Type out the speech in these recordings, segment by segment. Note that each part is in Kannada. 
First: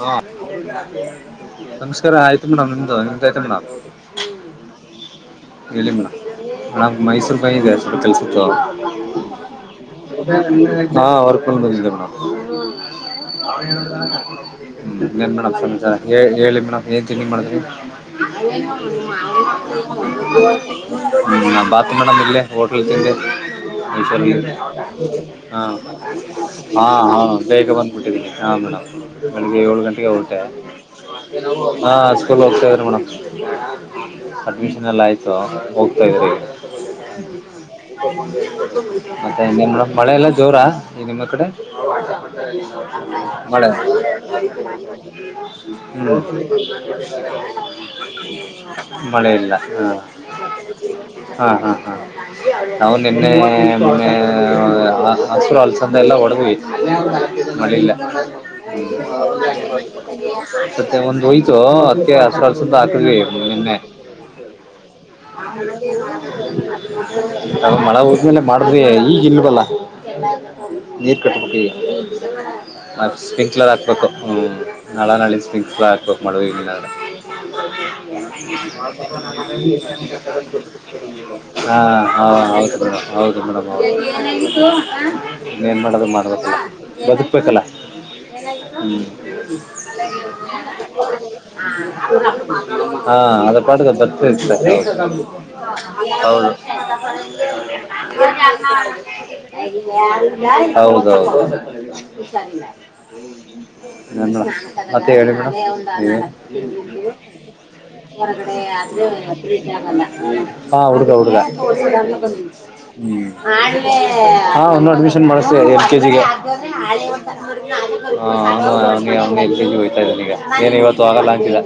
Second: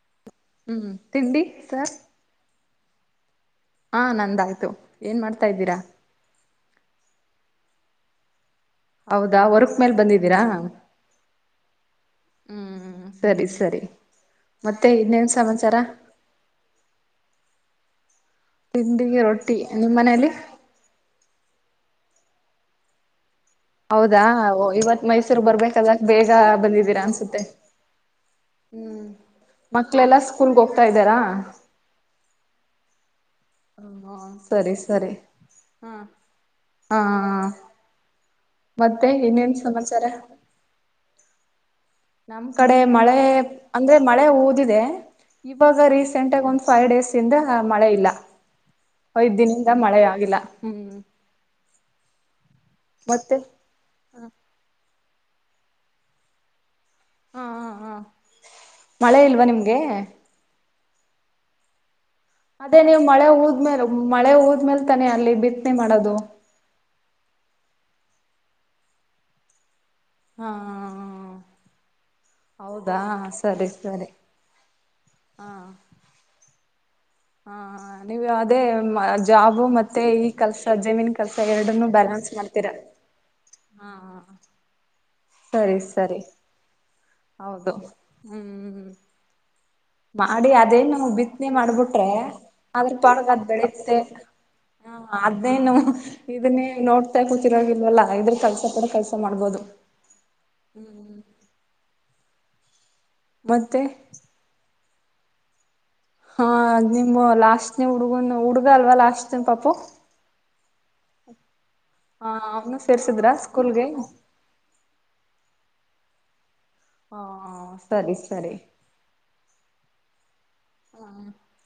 ಹಾ ಹ್ಮ್ ತಿಂಡಿ ಸರ್ ನಮಸ್ಕಾರ ಆಯ್ತು ಮೇಡಮ್ [inaudible] ಹಾ ನಂದಾಯ್ತು ಏನ್ ಮಾಡ್ತಾ ಇದ್ದೀರಾ? ನಾವ್ ಮೈಸೂರ್ ಬಂದಿದ್ದೆ ಸ್ವಲ್ಪ್ ಕೆಲ್ಸಿತ್ತು. ಹೌದಾ ವರ್ಕ್ ಮೇಲ್ ಬಂದಿದ್ದೀರಾ ಹ್ಮ್ ಹಾ ವರ್ಕ್ [unintelligible] ಸರಿ ಸರಿ ಮತ್ತೆ ಹ್ಮ್ ಇನ್ನೇನ್ ಮೇಡಮ್ ಸಮಾಚಾರ ಹೆ ಹೇಳಿ ಮೇಡಮ್ ಏನ್ ತಿಂಡಿ ಮಾಡಿದ್ರಿ. [unintelligible] [unintelligible] ತಿಂಡಿಗೆ ರೊಟ್ಟಿ ನಿಮ್ಮ್ ಮನೇಲಿ ಹ್ಮ್ ಬ ತು ಇಲ್ಲೇ ಮೇಡಂ ಇಲ್ಲೇ ಹೋಟ್ಲಲ್ ತಿಂದೆ ಐಶ್ವ ಹೌದಾ [unintelligible] ಇವತ್ ಮೈಸೂರ್ ಹಾ ಬರ್ಬೇಕಲ್ಲ ಬೇಗ ಹಾ ಬಂದಿದ್ದೀರಾ ಹಾ ಅನ್ಸುತ್ತೆ ಬೇಗ ಬಂದ್ಬಿಟ್ಟಿದ್ದೀನಿ. ಹ ಮೇಡಮ್ ಹ್ಮ್ ಬೆಳಿಗ್ಗೆ ಏಳು ಗಂಟೆಗೆ ಮಕ್ಳೆಲ್ಲಾ ಹೊರಟೆ ಸ್ಕೂಲ್ಗೆ ಹೋಗ್ತಾ ಇದ್ದಾರಾ ಹಾ ಸ್ಕೂಲ್ ಹೋಗ್ತಾ ಇದ್ರು ಮೇಡಮ್. ಹ ಸರಿ ಅಡ್ಮಿಷನ್ ಎಲ್ಲ ಸರಿ ಆಯ್ತು ಹಾ ಹೋಗ್ತಾ ಇದ್ರಿ ಹ ಮತ್ತೆ ಇನ್ನೇನ್ ಮೇಡಂ ಮಳೆ ಎಲ್ಲ ಜೋರ ಈ ನಿಮ್ಮೂರ್ ಕಡೆ. ನಮ್ ಕಡೆ ಮಳೆ ಮಳೆ ಅಂದ್ರೆ ಮಳೆ ಊದಿದೆ ಇವಾಗ ಹ್ಮ್ ರೀಸೆಂಟ್ ಆಗ ಒಂದ್ ಫೈವ್ ಡೇಸ್ ಇಂದ ಮಳೆ ಇಲ್ಲ ಮಳೆ ಐದ್ ಇಲ್ಲ ದಿನದಿಂದ ಮಳೆ ಆಗಿಲ್ಲ ಹ್ಮ್ ಹಾ ಹಾ ಹಾ ಹಾ ನಾವ್ ನಿನ್ನೆ ಮತ್ತೆ ಮನ್ನ ಹಸರು ಅಲ್ಸಂದೆ ಎಲ್ಲ ಹೊಡುದ್ರಿ ಮಳೆ ಇಲ್ಲ. ಮಳೆನೇ ಇಲ್ವಾ ನಿಮ್ಗೆ ಮತ್ತೆ ಒಂದೋಯ್ತು ಅದೇ ನೀವು ಮಳೆ ಊದ್ಮೇಲೆ ಮಳೆ ಊದ್ಮೇಲ್ ತಾನೆ ಅಲ್ಲಿ ಬಿತ್ತನೆ ಮಾಡೋದು ನಾವು ಈಸಲ ಮಾಡ್ರಿ ಯೇಲಿಗೂ ಈದಿಯಲ್ಲ. ಹಾ ನೀರ್ ಕಟ್ಟತಿ ಹೌದಾ ಸ್ಪಕ್ರ್ ಸರಿ ಹಾಕ್ಬೇಕು ಸರಿ ಮ್ ನಾಳ ನಳಿ ಹಾ ಸ್ಪಿಕ್ [unintelligible] ರ್ ಹಕ್ಬೇಕಕ್ ಮಾಡ್ವಿ ಹ - [inaudible] ಹಾ ನೀವು ಅದೇ ಜಾಬು ಮತ್ತೆ ಈ ಕೆಲ್ಸ ಜಮೀನ್ ಕೆಲ್ಸ ಹಾ ಎರಡನ್ನು ಹಾ ಬ್ಯಾಲೆನ್ಸ್ ಮಾಡ್ತೀರಾ ಹೌದು ಕಣಪ್ಪ ಹೌದು ಹಾ ಸರಿ ಏನ್ಮಾಡೋದು ಸರಿ ಮಾಡ್ಬೇಕಲ್ಲ ಬದುಕ್ಬೇಕಲ್ಲ. ಹೌದು ಏನ ಹ್ಮ್ [unintelligible] [inaudible] ಮಾಡಿ ಅದೇನ್ ನಾವು ಬಿತ್ತನೆ ಮಾಡ್ಬಿಟ್ರೆ ಅದ್ರ ಹಾ ಪಾಡಗ್ ಅದ್ ಅದ ಪಾಠದ ಬೆಳೆಯುತ್ತೆ. ಬರ್ತರ್ತಾರೆ ಹ ಅದ್ನೇನು ಇದನ್ನೇ ನೋಡ್ತಾ ಕೂತಿರೋಗಿಲ್ವಲ್ಲ ಇದ್ರ ಕೆಲ್ಸ ಪಡ ಕೆಲ್ಸ ಮಾಡ್ಬೋದು. ಹೌದು ಹೌದೌದು. ಹುಶಾರಿಲ್ಲ. ಮತ್ತೆ ಎನು ಮತ್ತೆ ಹೇಳಿ ಮೇಡಮ್ ನೀವೇ ಹಾ ತಿಂದಿದ್ದು ನಿಮ್ಮ ಲಾಸ್ಟ್ನ ಹುಡ್ಗನು ಹೊರಗಡೆ ಹುಡ್ಗ ಅಲ್ವಾ ಲಾಸ್ಟ್ ಪಾಪು ಹಾಂ ಹುಡಗ ಹುಡಗ. ಹ ಅವನು ಸೇರ್ಸಿದ್ರ ಹ್ಮ್ ಸ್ಕೂಲ್ಗೆ ಹಾ ಒಂದು ಅಡ್ಮಿಷನ್ ಮಾಡ್ಸ್ತೀನಿ ಕೆಜಿಗೆ ಹ ಹ ಸರಿ [unintelligible] ಸರಿ. ಹ ಅವನು [unintelligible] ಅವನಿಗೆ ಅವಿ ಹೋತಾ ಇದ್ದಾನ ಈಗ ಏನ್ ಇವತ್ತು ಹ ಆಗಲ್ಲ ಅಂತಿಲ್ಲ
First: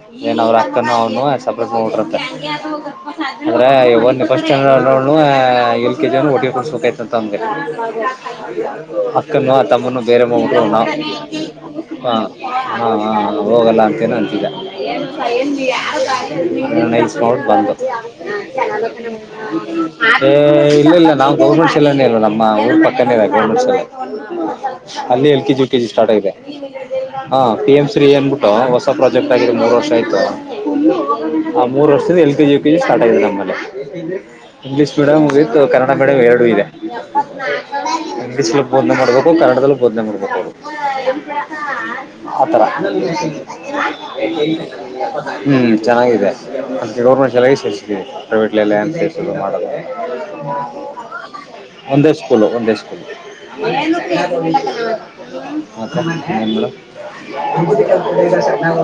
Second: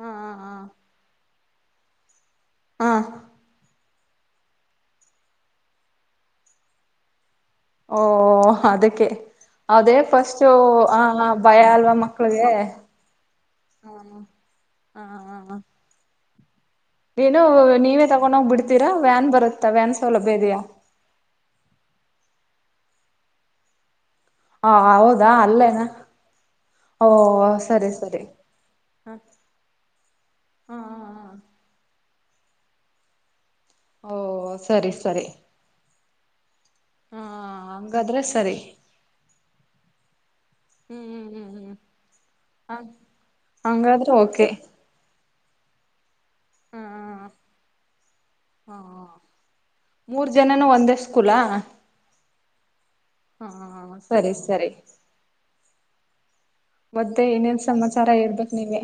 ಹ ಏನ್ ಅವ್ರ ಅಕ್ಕನು ಅವನು. ತಪರುತ್ತೆ [unintelligible] ಹ ಹ ಅಂದ್ರೆ ಈಗ್ ಒಂದ್ ಫಸ್ಟ್ ಏನು ಅನೋದ್ರೆ ಯು ಕೆ ಜಿ ಕೊಡಸ್ಬೇಕತ ಅಂತ ಅಂದ್ರೆ ಓ ಅದಕ್ಕೆ. ಅಕ್ಕನೂ ಅದೇ ತಮ್ಮನ್ನು ಬೇರೆ ಫಸ್ಟು ಮಗರು ನಾವು ಆ ಭಯ ಅಲ್ವಾ ಹ ಹಾ ಮಕ್ಳಿಗೆ. ಹಾ ಹ ಹೋಗಲ್ಲ ಅಂತನ ಅಂತಿದ್ದ ಹಾ ಹಾ ಹಾ [unintelligible] ಏನೋ ನೈಸ್ ಏನು ಮಾಡ್ಬಿಟ್ ಬಂದೆ ನೀವೇ ತಗೊಂಡೋಗ್ ಬಿಡ್ತೀರಾ ವ್ಯಾನ್ ಬರುತ್ತಾ ವ್ಯಾನ್ ಸೌಲಭ್ಯ ಇದೆಯಾ ಇಲ್ಲ ಇಲ್ಲ ನಾವು ಗೌರ್ಮೆಂಟ್ ಶೀಲ ಇ ನಮ್ಮ ಮ ಊರ್ ಪಕ್ಕನೇ ಗವರ್ನಮೆಂಟ್ ಶಾಲೆ. [inaudible] ಹ ಅಲ್ಲಿ ಹೌದಾ L K G U K ಅಲ್ಲೇನಾ ಜಿ ಸ್ಟಾರ್ಟ್ ಆಗಿದೆ ಓ ಹ ಪಿ ಎಂ ಸರಿ ಶ್ರೀ ಸರಿ ಅನ್ಬಿಟ್ಟು ಹೊಸ ಹ ಪ್ರಾಜೆಕ್ಟ್ ಆಗಿದೆ ಮೂರ್ ವರ್ಷ ಆಯ್ತು ಹ ಆ ಮೂರ್ ವರ್ಷ ಇದು L K G U KG start ಆಗಿದೆ ನಮ್ಮಲ್ಲಿ ಓ ಇಂಗ್ಲಿಶ ಸರಿ ಪಿರಿಯಡ್ ಸರಿ ಮುಗಿತು ಕನ್ನಡ ಬೆರೆ ಕಡೆ ಎರಡೂ ಇದೆ. ಹಾ ಹಂಗಾದ್ರೆ ಸರಿ ಇಂಗ್ಲಿನಲ್ಲಿ ಬೋಧನೆ ಮಾಡಬೇಕು ಕನ್ನಡದಲ್ಲಿ. ಬೋಧನೆಮಾಡಬೇಕು ಹ್ಮ್ ಹ್ಮ್ ಹ್ಮ್ ಹ್ಮ್ ಆ ಥರ ಹ ಹಂಗಾದ್ರೆ ಓಕೆ ಹ್ಮ್ ಚೆನ್ನಾಗಿದೆ. ಹಾ ಅದ ಗೌರ್ಮೆಟ್ ಚೆಲಾಗಿ ಸ [unintelligible] [unintelligible] ಹಾ ಪ್ರೈವೇಟ್ಲಲ್ಲೇ [unintelligible] ಮೂರ್ ಜನನು ಒಂದೇ ಸ್ಕೂಲಾ ಒಂದೇ ಸ್ಕೂಲು ಒಂದೇ ಸ್ಕೂಲು ಹಾ ಸರಿ ಸರಿ [unintelligible] [unintelligible] ಮತ್ತೆ ಇನ್ನೇನ್ ಸಮಾಚಾರ ಚೆನ್ನಾಗಿದೆ ಹೇಳ್ಬೇಕ್ ನೀವೇ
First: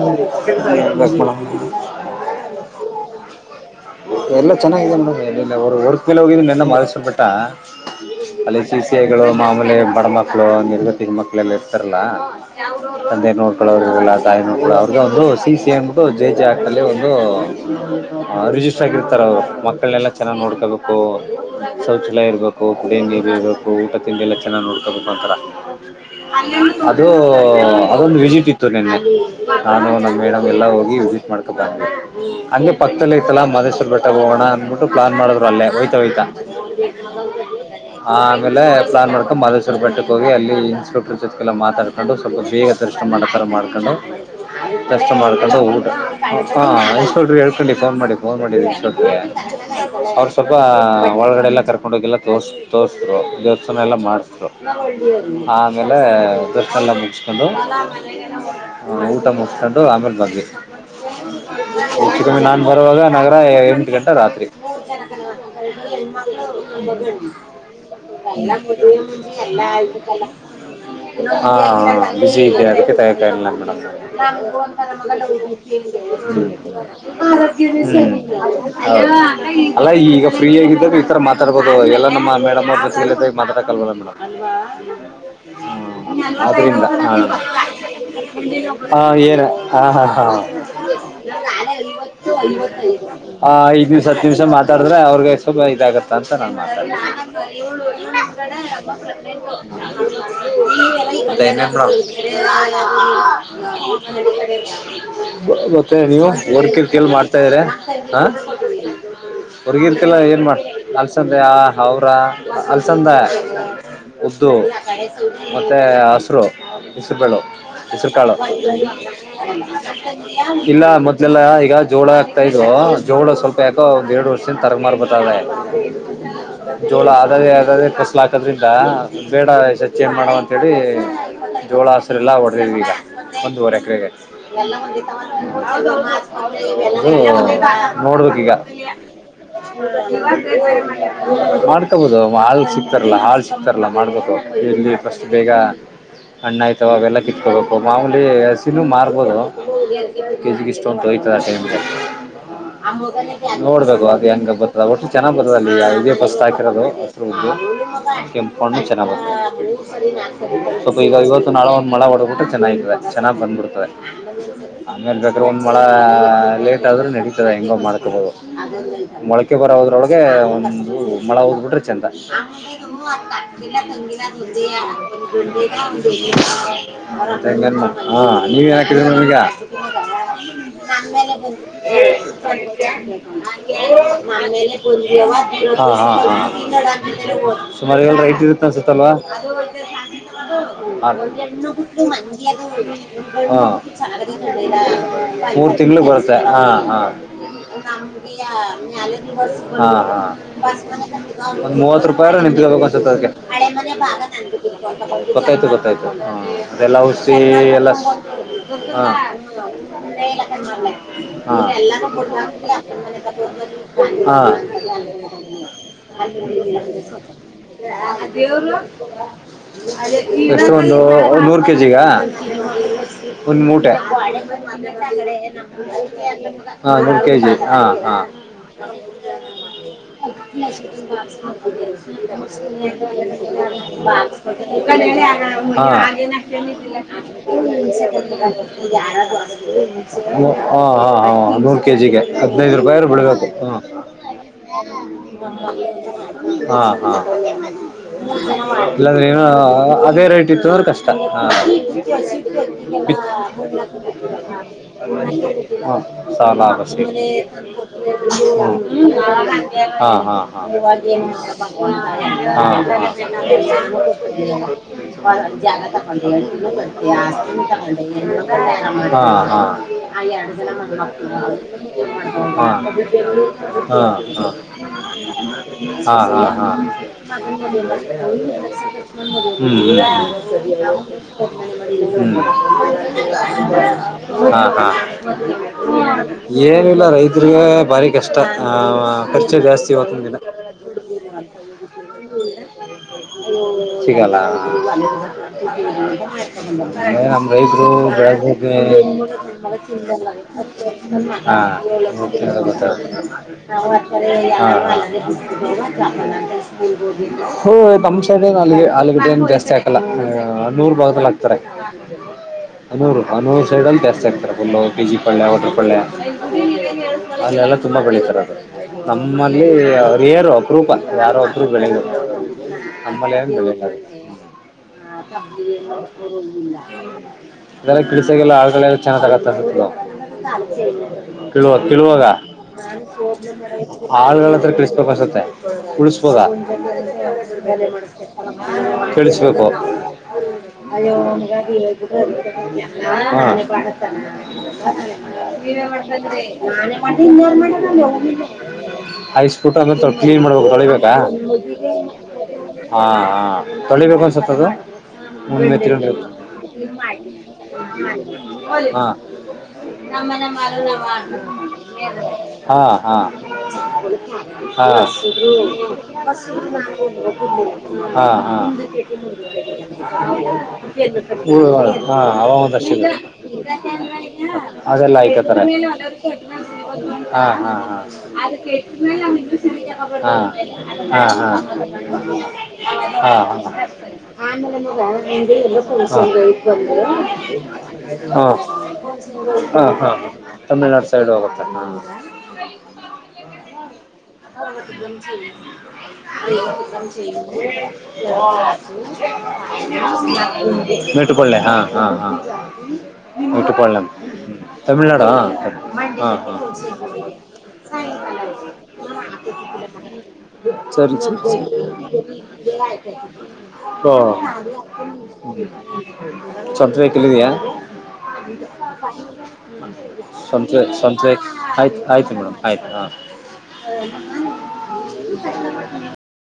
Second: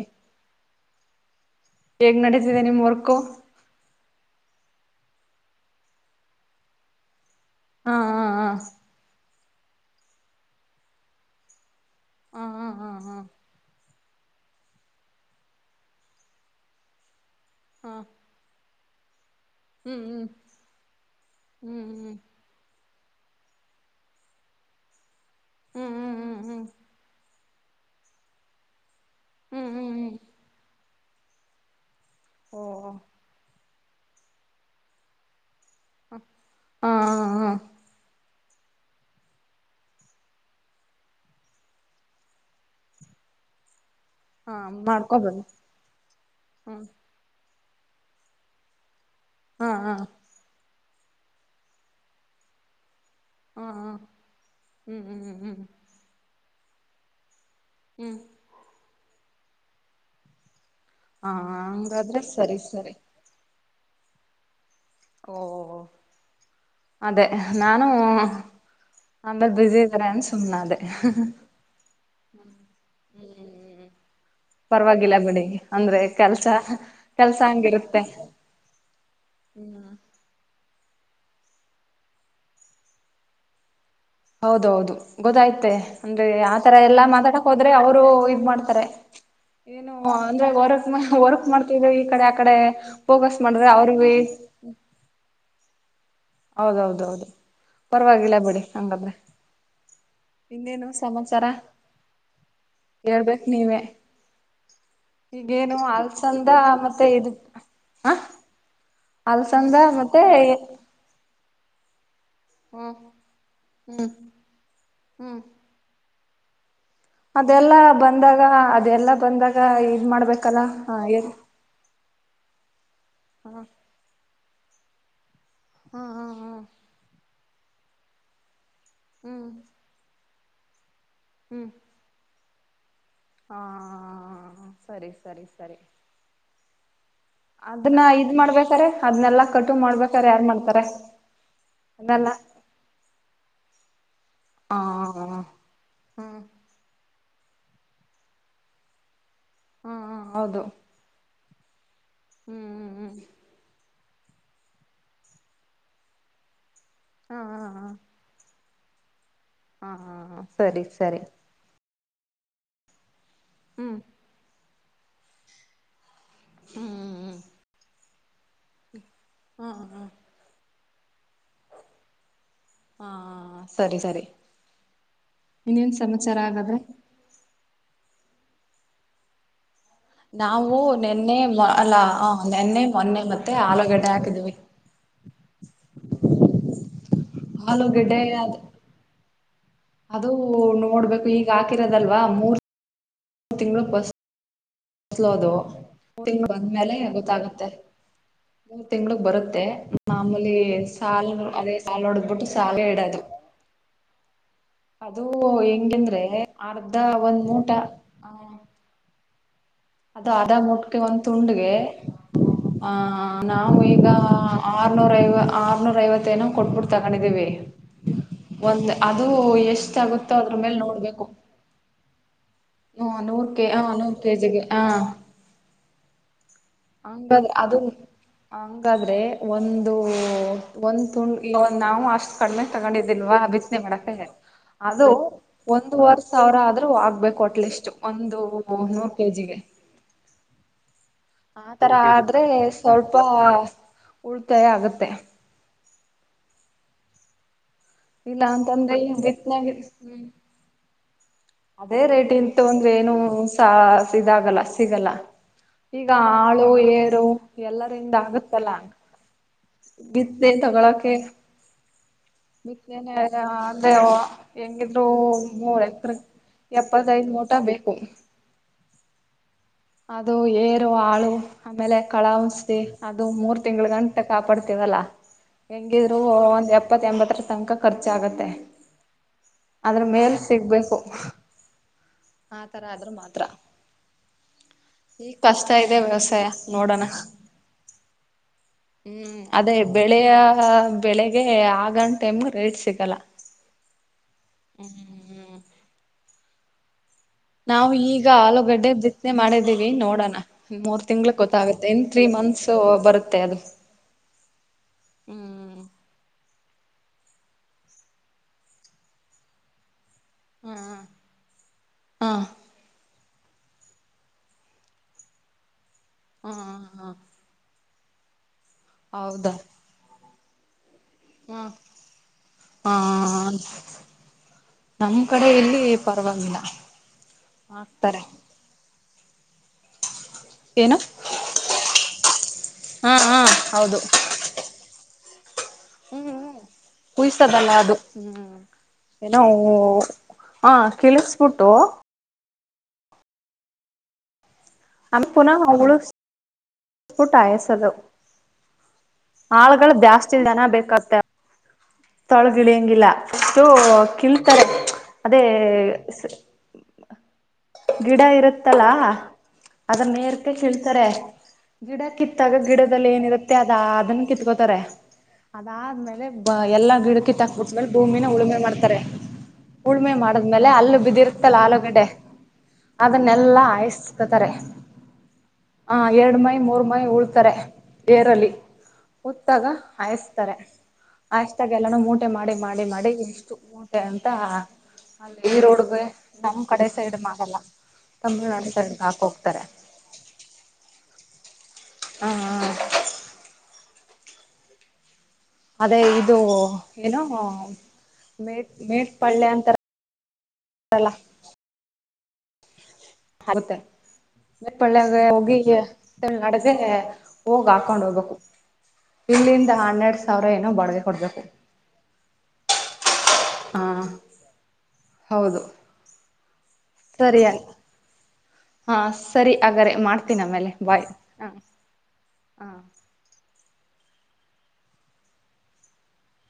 ಹೇಗ್ ನಡೀತಿದೆ ನಿಮ್ ವರ್ಕು [unintelligible] ಹಾ ಹಾ ಹಾ ಅಲ್ಲಿ ಸಿಗಳು ಮಾಮೂಲಿ ಬಡ ಮಕ್ಕಳು ತಿ ಮಕ್ಳೆ [unintelligible] ತರಲ್ಲ ಹಾ ಹಾ ಹಾ ಹಾ ಹಂಗೆ ನೋಡ್ಕೊಳ್ಳೋರ್ಲ್ಲ [unintelligible] [unintelligible] ಆದರೆ ಅವ್ರು ಸಿ ಸಿ ಅಂದ್ಬಿಟ್ಟು ಜೆ ಜೆ [unintelligible] ಒಂದು ಹಾ [unintelligible] ಹುಷಾಗಿರ್ತಾರ ಅವರು ಹ್ಮ್ ಮಕ್ಕಳನ್ನೆಲ್ಲ ಹ್ಮ್ ಚೆನ್ನಾಗಿ ನೋಡ್ಕೋಬೇಕು, ಹ್ಮ್ ಶೌಚಾಲಯ ಇರಬೇಕು ದೇ, ನೀರು ಇರಬೇಕು, ಊಟ ತಿಂಡಿ ಎಲ್ಲ ಚೆನ್ನಾಗಿ ನೋಡ್ಕೋಬೇಕು ಒಂಥರ ಹ್ಮ್ ಹ್ಮ್ ಹ್ಮ್ ಹ್ಮ್ ಅದು ಹ ಅದೊಂದು ವಿಸಿಟ್ ಇತ್ತು ನಂಗೆ ಹ್ಮ್ ಹ್ಮ್ ನಾನು ಹ್ಮ್ ನಮ್ಮ ಹ್ಮ್ ಮೇಡಮ್ ಎಲ್ಲಾ ಹೋಗಿ ಮಾಡ್ಕ ಬಂದ್ವಿ. ಓ ಹಂಗೆ ಪಕ್ತದಲ್ಲಿತಲ್ಲ ಮದ ಬೆಟ್ಟ ಹೋಗೋಣ ಅನ್ಬಿಟ್ಟು ಪ್ಲಾನ್ ಮಾಡಿದ್ರು ಅಲ್ಲೇ. ಒಯ್ತಾ ಒಯ್ತಾ. ಹಾ ಹಾ ಹ ಆಮೇಲೆ ಪ್ಲಾನ್ ಮಾಡ್ಕೊಂಡು ಮಾದೇಶ್ವರ ಬೆಟ್ಟಕ್ಕೆ ಹೋಗಿ ಅಲ್ಲಿ ಇನ್ಸ್ಪೆಕ್ಟರ್ ಜೊತೆಗೆಲ್ಲ ಮಾತಾಕೊಂಡು ಸ್ವಲ್ಪ ಬೇಗ ದರ್ಶ್ನ ಮಾಡೋತರ ಮಾಡ್ಕೊಂಡು ಹಾ ದರ್ಶ್ನ ಮಾಡ್ಕೊಬೋದು ಮಾಡ್ಕೊಂಡು ಊಟ, ಹಾ ಹ್ಮ್ ಇನ್ಸ್ಪೆಕ್ಟರ್ ಹೇಳ್ಕೊಂಡ ಸೇವ್ ಮಾಡಿ ಫೋನ್ ಮಾಡಿ ಇಷ್ಟೊತ್ತು ಯ ಹಾ ಹಾ ಅವ್ರ ಸ್ವಲ್ಪ ಒಳಗಡೆಲ್ಲ ಕರ್ಕೊಂಡ ಹೋಗೆಲ್ಲ ತೋರ್ ತೋರ್ ಹಾ ದೇವಸ್ಥಾನ ಹಾ ಎಲ್ಲ ಮಾಡ್ಸಿದ್ರು ಹ್ಮ್ ಹ್ಮ್ ಹ್ಮ್ ಹ್ಮ್ ಆಮೇಲೆ ದರ್ಶ್ನ ಅಲ್ಲ [unintelligible] ಹ್ಮ್ ಹಲೋ ಹ ಊಟ ಮುಗಿಸಿಕೊಂಡು ಆಮೇಲೆ ಬಂದ್ವಿ ಹಾ ಹಂಗಾದ್ರೆ ಸರಿ ನಾನ್ ಸರಿ ಬರುವಾಗ ನಗರ ಎಂಟಗಂಟ ರಾತ್ರಿ. [unintelligible] ಓ ಅದೇ ನಾನು ಆಮೇಲೆ ಎಲ್ಲ ಬ್ಯುಸಿ ಆಯ್ತು ಇದಾರೆ ಅನ್ ಕಲ. ಸುಮ್ನೆ ಅದೇ ಹಾ ಬಿಸಿ ಇದ್ದೇ ಅದಕ್ಕೆ ತಗಿಯಕ್ಕಾಗಿಲ್ಲ ಮೇಡಮ್ ಹ್ಮ ಹ್ಮ ಪರವಾಗಿಲ್ಲ ಬಿಡಿ ಅಂದ್ರೆ ಕೆಲ್ಸ ಕೆಲ್ಸ ಹಂಗಿರುತ್ತೆ [unintelligible] ಹೌ ಅಲ್ಲ ಹ್ಮ್ ಈಗ [unintelligible] ಫ್ರೀ ಆಗ ಈ ಥರ ಮಾತಾಡ್ಬೋದು ಎಲ್ಲ ನಮ್ಮ ಮೇಡಮ್ಮ ಬಸ್ ಮಾತಡ್ಕಲ್ ಮೇಡ್ ಹೌದೌದು ಗೊತ್ತಾಯ್ತು ಮತ್ತೆ ಅಂದ್ರೆ ಆತರ ಆದ್ರಿಂದ ಎಲ್ಲಾ ಮಾತಾಡಕ್ ಹೋದ್ರೆ ಅವರು ಇದ್ ಮಾಡ್ತಾರೆ ಹಾ ಆ ಏನ ಹಾ ಏನು ಹಾ ಹಾ ಅಂದ್ರೆ ವರ್ಕ್ ವರ್ಕ್ ಮಾಡ್ತಿದ್ರೆ ಈ ಕಡೆ ಆ ಕಡೆ ಫೋಕಸ್ ಆ ಮಾಡಿದ್ರೆ ಅವರು ಆಗ [unintelligible] ಅಂತನನ್ ಮಾತಾಡ್ ಪರವಾಗಿಲ್ಲ ಬಿಡಿ ಹಂಗಾದ್ರೆ ಮತ್ತೆ ಇನ್ನೇನು ಸಮಾಚಾರ ಇನ್ನೇನ್ ಹೇಳ್ಬೇಕ ನೀವೇ ಈಗೇನು ಮೇಡಂ ನೀವು ಅಲ್ಸಂದ ವರ್ಕ ಮತ್ತೆ [unintelligible] [unintelligible] ಇದು ಮಾಡ್ತಾ ಇದ್ರ ಹ ಅಲ್ಸಂದ ಹೊರ್ಗಿರ್ತಿಲ್ಲ ಮತ್ತೆ ಏನ್ ಮಾಡ ಅಲ್ಸಂದ್ರೆ ಹೌರ ಹ್ಮ್ ಅಲ್ಸಂದ ಹ್ಮ್ ಉದ್ದು ಹ್ಮ್ ಮತ್ತೆ ಹಸು [inaudible] ಹೆಸ್ರ್ ಬೆಳು ಅದೆಲ್ಲಾ ಹೆಸ್ರು ಕಾಳು, ಬಂದಾಗ ಅದೆಲ್ಲಾ ಬಂದಾಗ ಇದ್ ಮಾಡ್ಬೇಕಲ್ಲ ಇಲ್ಲ ಹ ಎ ಮೊದ್ಲೆಲ್ಲ ಹ ಈಗ ಜೋಳ ಹಾಕ್ತಾ ಇದ್ರೂ, ಜೋಳ ಸ್ವಲ್ಪ ಯಾಕೋ ಒಂದ್ ಎರ್ಡ್ ವರ್ಶ್ ಮಿಶಿನ್ ತರಗ್ ಮಾಡ್ಬುಟ್ಟವ್ರೆ ಹಾ ಹಾ ಹಾ ಜೋಳ ಆದವೆ ಆ ಅದೇ ಫಸ್ಲ್ ಹಾಕದ್ರಿಂದ್ ದಾ ಬೇಡ ಹ್ಮ್ ಆಯ್ ಮಾಡವ ಅಂತ್ ಹೇಳಿ ಹ್ಮ್ ಜೋಳ ಹಸ್ರ್ ಇಲ್ಲ ಒಡ್ [unintelligible] ಹಾ ಒಂದೂವರೆ ಎಕರೆಗ್ ಹಾಕ್ ಸರಿ ಸರಿ ಸರಿ [unintelligible] ಹ್ಮೂ ಅದನ್ನ ಇದ್ ನೋಡ್ಬೇಕ್ ಈಗ ಮಾಡ್ಬೇಕಾರೆ ಅದ್ನೆಲ್ಲಾ ಕಟು ಮಾಡ್ಬೇಕಾರೆ ಯಾರ್ ಮಾಡ್ತಾರೆ [unintelligible] ಮಾಡ್ಕಬೋದು ಅದೆಲ್ಲ ಮಾಳ್ ಸಿಗ್ತಾರಲ್ಲ ಆಳ್ ಸಿಕ್ತಾರಲ್ಲ ಮಾಡ್ಬೋದು ಹ ಎಲ್ಲಿ ಫಸ್ಟ್ ಬೇಗ ಹ್ಮ್ ಅಣ್ ಆಯ್ತವ ಅವೆಲ್ಲ ಕಿತ್ಕೋಬೇಕು ಮಾಮೂಲಿ ಹಸಿನೂ ಮಾರ್ಬೋದು ಹಾ ಹೌದು ಕೇಜಿಗ್ ಇಷ್ಟು ಅಂತ್ [unintelligible] ಹ್ಮ್ ಹ್ಮ್ ಹ್ಮ್ [unintelligible] ನೋಡ್ಬೇಕು ಎಂಗ ಬತ್ತದ ಒಟ್ನಗ್ ಚನ್ನಾಗ ಬತ್ತದ್ ಅಲ್ಲಿ ಇದೇ ಪಸ್ಟ್ ಹಾಕಿರೋದು ಹಾ ಹಾ [unintelligible] [unintelligible] ಹಾ ಹಾ ಹಾ ಸರಿ ಸ್ವಲ್ಪ ಈಗ ಸರಿ ಇವತ್ತು ನಾಳೆ ಒಂದ್ ಮಳ ಒಡಬಿಟ್ಟು ಚೆನ್ನಾಗಿದೆ ಚೆನ್ನಾಗಿ ಬಂದ್ಬಿಡ್ತದೆ ಹ್ಮ್ ಆಮೇಲೆ ಬೆದ್ರ ಒಂದ್ ಮಳ ಲೇಟ್ ಹ್ಮ್ ಆದೂ ಹ್ಮ್ ನಡೀತದೆ ಹೆಂಗೋ ಮಾಡ್ಕೊಬೋದು ಅದೇ ಮೊಳಕೆ ಬರ ಹ್ಮ್ ಹ್ಮ್ ದ್ರೊಳಗೆ ಒಂದು ಹ್ಮ ಮಳೆ ಹೋಗ್ಬಿಟ್ರೆ ಚಂದ ಹಾ ಸರಿ [unintelligible] ಸರಿ ಇನ್ನೇನ್ ಸಮಾಚಾರ ಹಾಗಾದ್ರೆ ಹಾ ನೀವ ಏನಾಕಿದ್ರಿ ನಮೀಗ ನಾವು ನೆನ್ನೆ ಮ ಅಲ್ಲ ಆ ನೆನ್ನೆ ಮೊನ್ನೆ ಮತ್ತೆ ಆಲೂಗಡ್ಡೆ ಹಾಕಿದೀವಿ ಹಾ ಹಾ ಹಾ ಸುಮಾರು ಎ ರೈಟ್ ಆಲೂಗಡ್ಡೆ ಇರುತ್ತ ಸ ಅದು ಒಂದ್ ಅದು ನೋಡ್ಬೇಕು ಈಗ ಬಿಟ್ಟು ಹಾಕಿರೋದಲ್ವಾ ಮಂದಿ ಮೂರ್ ಅದು ಹಾ ತಿಂಗಳು ಫಸ್ಲು ಅದು [unintelligible] ಮೂರ್ ತಿಂಗ್ಳುಗ್ ಮೂರ್ ಬರುತ್ತೆ ತಿಂಗಳು ಹಾ ಬಂದ್ಮೇಲೆ ಹಾ ಗೊತ್ತಾಗುತ್ತೆ ಮೂರ್ ತಿಂಗಳಗ್ ಬರುತ್ತೆ ಹಾ ಹಾ ಮಾಮೂಲಿ ಸಾಲ್ ಒಂದು ಅದೇ ಸಾಲ್ ಮೂವತ್ತು ರೂಪಾಯರ ಹೊಡದ್ಬಿಟ್ಟು ನಿಂತ್ಗ ಬೇಕು ಸಾಲೇ ಅನ್ಸುತ್ತೆ ಇಡೋದು ಅದಕ್ಕೆ [unintelligible] ಅದು ಗೊತ್ತಾಯ್ತು -ಗೊತ್ತಾಯ್ತು ಹೆಂಗಂದ್ರೆ ಹ ಅದೆಲ್ಲ ಅರ್ಧ ಹೌಶ್ದಿ ಒಂದ್ ಮೂಟ ಎಲ್ಲ ಆ ಹಾ [unintelligible] ಅದು ಅರ್ಧ ಮೂಟಕೆ ಒಂದ್ ತುಂಡ್ಗೆ ಆ ನಾವು ಈಗ ಆರ್ನೂರ ಐವ ಆರ್ನೂರ ಐವತ್ತೇನೋ ಕೊಟ್ಬಿಟ್ಟು ತಗೊಂಡಿದೀವಿ ಒಂದ್ ಅದು ಎಷ್ಟಾಗುತ್ತೋ ಅದ್ರ ಎಷ್ಟು ಮೇಲೆ ಒಂದು ನೋಡ್ಬೇಕು ಒನ್ ನೂರ್ ಕೆಜಿಗ ಹ್ಮ ನೂರ್ ಒನ್ ಕೆ ಹ ಮೂಟೆ ನೂರ್ ಕೆಜಿಗೆ ಹಾಂ ನೂರು ಕೆ ಹಂಗಾದ್ ಜಿ ಅದು ಹಾಂ ಹಾಂ ಹಂಗಾದ್ರೆ ಒಂದು ಒಂದ್ ತುಂಡು ಈ ನಾವು ಅಷ್ಟ ಕಡಿಮೆ ತಗೊಂಡಿವಿ [unintelligible] ಹಾ ಹು ಹ ಹಾ ಒಂದುವರೆ ಸಾವಿರ ಆದ್ರೂ ಆಗ್ಬೇಕು ಅಟ್ಲೀಸ್ಟ್ ಒಂದು ನೂರ್ ಕೆಜಿಗೆ ಹಾಂ ನೂರು ಕೆ ಆತರ ಜಿಗೆ ಆದ್ರೆ ಹದಿನೈದು ರೂಪಾಯರು ಸ್ವಲ್ಪ ಬಿಳಬೇಕು ಹು ಉಳಿತಾಯ ಆಗತ್ತೆ ಹಾ ಹಾಂ ಹಾ ಇಲ್ಲ ಅಂತಂದ್ರೆ ಈ ಇಲ್ಲಾದ್ರೆ ಏನು ಅ ಬಿತ್ನಾಗ ಅದೇ ಹ್ಮ್ ರೈಟ್ ಇತ್ತುಂದ್ರೆ ಕಷ್ಟ ಅದೇ ಹ ರೇಟ್ ಇತ್ತು ಅಂದ್ರೆ ಏನು ಹಾಂ ಸ ಸಾಲ ಇದಾಗಲ್ಲ ಸಿಗಲ್ಲ ವಸ್ವಿ ಈಗ ಆಳು [unintelligible] ಏರು ಹು ಎಲ್ಲರಿಂದ ಆಗತ್ತಲ್ಲ ಹ ಹಾ ಬಿತ್ತನೆ ಹಾ ಹಾಂ ಏನ ಅಂದೆ ಹೆಂಗಿದ್ರು ಮೂರ್ ಎತ್ [unintelligible] ಆ ಆ ಅದು ಏರು [unintelligible] ಆಳು ಆಮೇಲೆ ಹಾಂ ಕಳ ಔಷಧಿ ಅದು ಹಾಂ ಮೂರ್ ತಿಂಗಳ ಗಂಟ ಹಾಂ ಕಾಪಾಡ್ತೀವಲ್ಲ ಹಾಂ ಹೆಂಗಿದ್ರು ಹಾಂ ಒಂದ್ ಎಪ್ಪತ್ ಎಂಬತ್ತರ ತನಕ ಹಾಂ [unintelligible] ಆ ಖರ್ಚಾಗತ್ತೆ ಅದ್ರ ಮೇಲ್ ಸಿಗ್ಬೇಕು ಆತರ ಆದ್ರೂ ಮಾತ್ರ ಈಗ ಕಷ್ಟ ಇದೆ ವ್ಯವಸಾಯ ನೋಡೋಣ ಏನಿಲ್ಲ ರೈತರಿಗೆ ಭಾರಿ ಕಷ್ಟ ಆ ವ ಹ್ಮ್ ಖರ್ಚು ಅದೇ ಜಾಸ್ತಿ ಈವತ್ತಿನ್ ಬೆಳೆಯ ದಿನ. ಬೆಳೆಗೆ ಆಗನ್ ಟೈಮ್ ರೇಟ್ ಸಿಗಲ್ಲ [unintelligible] ಸಿಗಲ್ಲಾ [unintelligible] ಹ್ಮ್ ಅಂದ್ರೆ ನಮ್ ರೈತ್ರು ನಾವು ಈಗ ಬೆಳದ್ ಆಲೂಗಡ್ಡೆ ಬಿತ್ತನೆ ಮಾಡಿದೀವಿ ನೋಡೋಣ ಮೂರ್ ತಿಂಗ್ಳ ಗೊತ್ತಾಗುತ್ತೆ ಇನ್ ತ್ರೀ ಮಂತ್ಸ್ ಬರುತ್ತೆ ಅದು ಹ್ಮ್ [unintelligible] [unintelligible] ಊಂ ನಮ್ ಸೈಡುನು ಆಲೂಗೆ ಆಲುಗಡ್ಡೆ ಏನ್ ಜಾಸ್ತಿ ಹಾಕಲ್ಲ. ಆ ಹಾ ಹನ್ನೂರು ಭಾಗದಲ್ ಹಾಕ್ತಾರೆ ಹಾ ಹನ್ನೂರು. ಅವ ನೂರು ಸೈಡಲ್ಲಿ [unintelligible] ಪಿ ಜಿ ಪೊಳ್ಳಳ್ಳ ಹೊಟರು ಪೊಳ್ಳಳ್ಳ ಹಾ ಹಾ [unintelligible] ಅಲ್ಲಿ ಎಲ್ಲ [unintelligible] ತುಂಬಾ ಬೆಳಿತರ ಹೌದಾ ನಮ್ಮಲ್ಲಿ ಯ ತೇರು ಅಪರೂಪ ಬೆ ಹಾ [unintelligible] ಹಾ ನಮ್ಮಏನ್ ಬೇಕಾಗಿಲ್ಲ ನಮ್ ಕಡೆ ಇಲ್ಲಿ ಪರವಾಗಿಲ್ಲ [unintelligible] ಹಾಕ್ತಾರೆ ಕೆಲಸಕ್ಕೆಲ್ಲ ಆಳಗಳ. [unintelligible] [inaudible] ಏನು ಕಿಳುವಗ ಕಿಳುವಾಗ ಹಾ ಹಾ ಹೌದು ಆಳಗಳತ್ರ ಕಳಿಸಬೇಕ [unintelligible] ಅಸುತ್ತೆ [unintelligible] ಹ್ಮ್ [unintelligible] ಹೌದ ಹ್ಮ್ ಕುಯ್ಸದಲ್ಲ ಅದು ಹ್ಮ್ ಏನೋ ತಿಳಿಸ್ಬೇಕು ಹ ಕಿಳಿಸಬಿಟ್ಟು ಹ ಆಮೇಲೆ ಪುನಃ ನೀವೇ ಮಾಡ್ತಂದ್ರೆ. ಉಳಿಸಬಿಟ್ಟು ಹಾಯ್ಸೋದು [unintelligible] ಐಸ್ಫುಟ್ ಅ ಆಳುಗಳು ಕ್ಲೀನ್ ಮಾಡ್ಬೇಕು ಮಾಡಿದ್ದರು ತೊಳಿಬೇಕ. [unintelligible] ತೊಳಗಿಳ ಹಂಗಿಲ್ಲ ು ತೊಳಿಬೇಕು ಅನ್ಸುತ್ತೆ ಕಿಳ್ತಾರೆ ಅದು ಅದೇ ಮುಂದೆ ತಿರುಗಿರುತ್ತೆ ಇದು ಗಿಡ ಇರುತ್ತಲ್ಲ ಮಾಡಿ ಹಾಂ ಅದನ್ನ ನಮ್ಮನೆ ಏರ್ಕ ಮಾಡು ನಾವು ಕೀಳ್ತಾರೆ ಆಡ್ನ ಗಿಡ ಮೇಲೆ. ಕಿತ್ತಾಗ ಹಾ ಗಿಡದಲ್ಲಿ ಹಾ ಏನಿರುತ್ತೆ ಅದ ಅದನ್ನ ಕಿತ್ಕೋತಾರೆ ಹಾ ಹಾ ಅದಾದ್ಮೇಲೆ ಬಾಯ್. ಎಲ್ಲಾ ಗಿಡಕಿ ತಾಕಬಿಟ್ಟ್ಮೇಲೆ ಭೂಮಿನ ಉಳುಮೆ ಹಾ ಮಾಡ್ತಾರೆ ಉಳುಮೆ ಮಾಡದ್ಮೇಲೆ ಅಲ್ಲ ಬಿದಿರ್ತಲ್ಲ ಊರುಗಳು ಆಲೂಗಡೆ ಹಾ ಅವ ಒಂದಷ್ಟು ಈಗ ಇದೆ. ಅದನ್ನೆಲ್ಲ ಈಗ ಹಯಸ್ಕತಾರೆ ಚಂದ್ರನಿಗೆ ಅದೆಲ್ಲ ಐಕತ್ತರ ಮೇಲೆ ಆ ಒಂದೊಂದು ಎರಡ್ ಕೆಟ್ಟ ಮೈ ಮೇಲೆ ಮೂರ್ ಮೈ ಸಿಗೋದು. ಹಾ ಉಳ್ತಾರೆ ಹಾ ಹಾ ಏರಲ್ಲಿ ಅದು ಕೆಟ್ಟ ಮೇಲೆ ಹೂತ್ತಾಗ ಹಾಯಸ್ತಾರೆ. ಹಾ [unintelligible] ಹ ಹ ಮಾಡಿ ಮಾಡಿ ಹ ಇಷ್ಟು ಮೂಟೆ ಅಂತ ಅಲ್ಲಿ ಈ ರೋಡ್ಗೆ ನಮ್ ಕಡೆ ಸೈಡ್ ಮಾಡಲ್ಲ ತಮಿಳ್ನಾಡು ಸೈಡ್ಗೆ ಹಾಕ್ ಹೋಗ್ತಾರೆ ಹ ಹ ಹ ತಮಿಳ್ನಾಡು ಸೈಡ್ ಹೋಗುತ್ತಾರೆ ಹಾ ಆ [inaudible] [inaudible] ಅದೇ ಇದು ಏನು ಮೇಟ್ ಮೇಟ್ಪಳ್ಳೆ ಅಂತಾರಲ್ಲ [unintelligible] ನಟ್ಟುಕೊಳ್ಳೆ ಹಾ ಹಾ ಹಾ ಆಗತ್ತೆ ಮೇಪಳ್ಳಾಗ ಹಾಂ ಹೋಗಿ ಹಾಂ ಹಾಂ ತಮಿಳುನಾಡಗೆ ಹೋಗ ಹಾಕೊಂಡ್ ಹೋಗ್ಬೇಕು ಇಲ್ಲಿಂದ ಹನ್ನೆರಡ್ ಸಾವಿರ ಏನೋ ಬಾಡಿಗೆ ಸರಿ ಸರಿ ಕೊಡ್ಬೇಕು ಹಾ ಹೌದು ಸಬ್ ಜೈಲ್ ಯಿ ಕೇಳಿದೀಯ ಸರಿ ಹಾ ಸರಿ ಹಾಗಾದ್ರೆ ಮಾಡ್ತೀನಿ [unintelligible] ಆಮೇಲೆ ಆಯ್ತ ಆಯ್ತ್ರಿ ಮೇಡಮ್ ಆಯ್ತ ಹಾ [unintelligible] [unintelligible]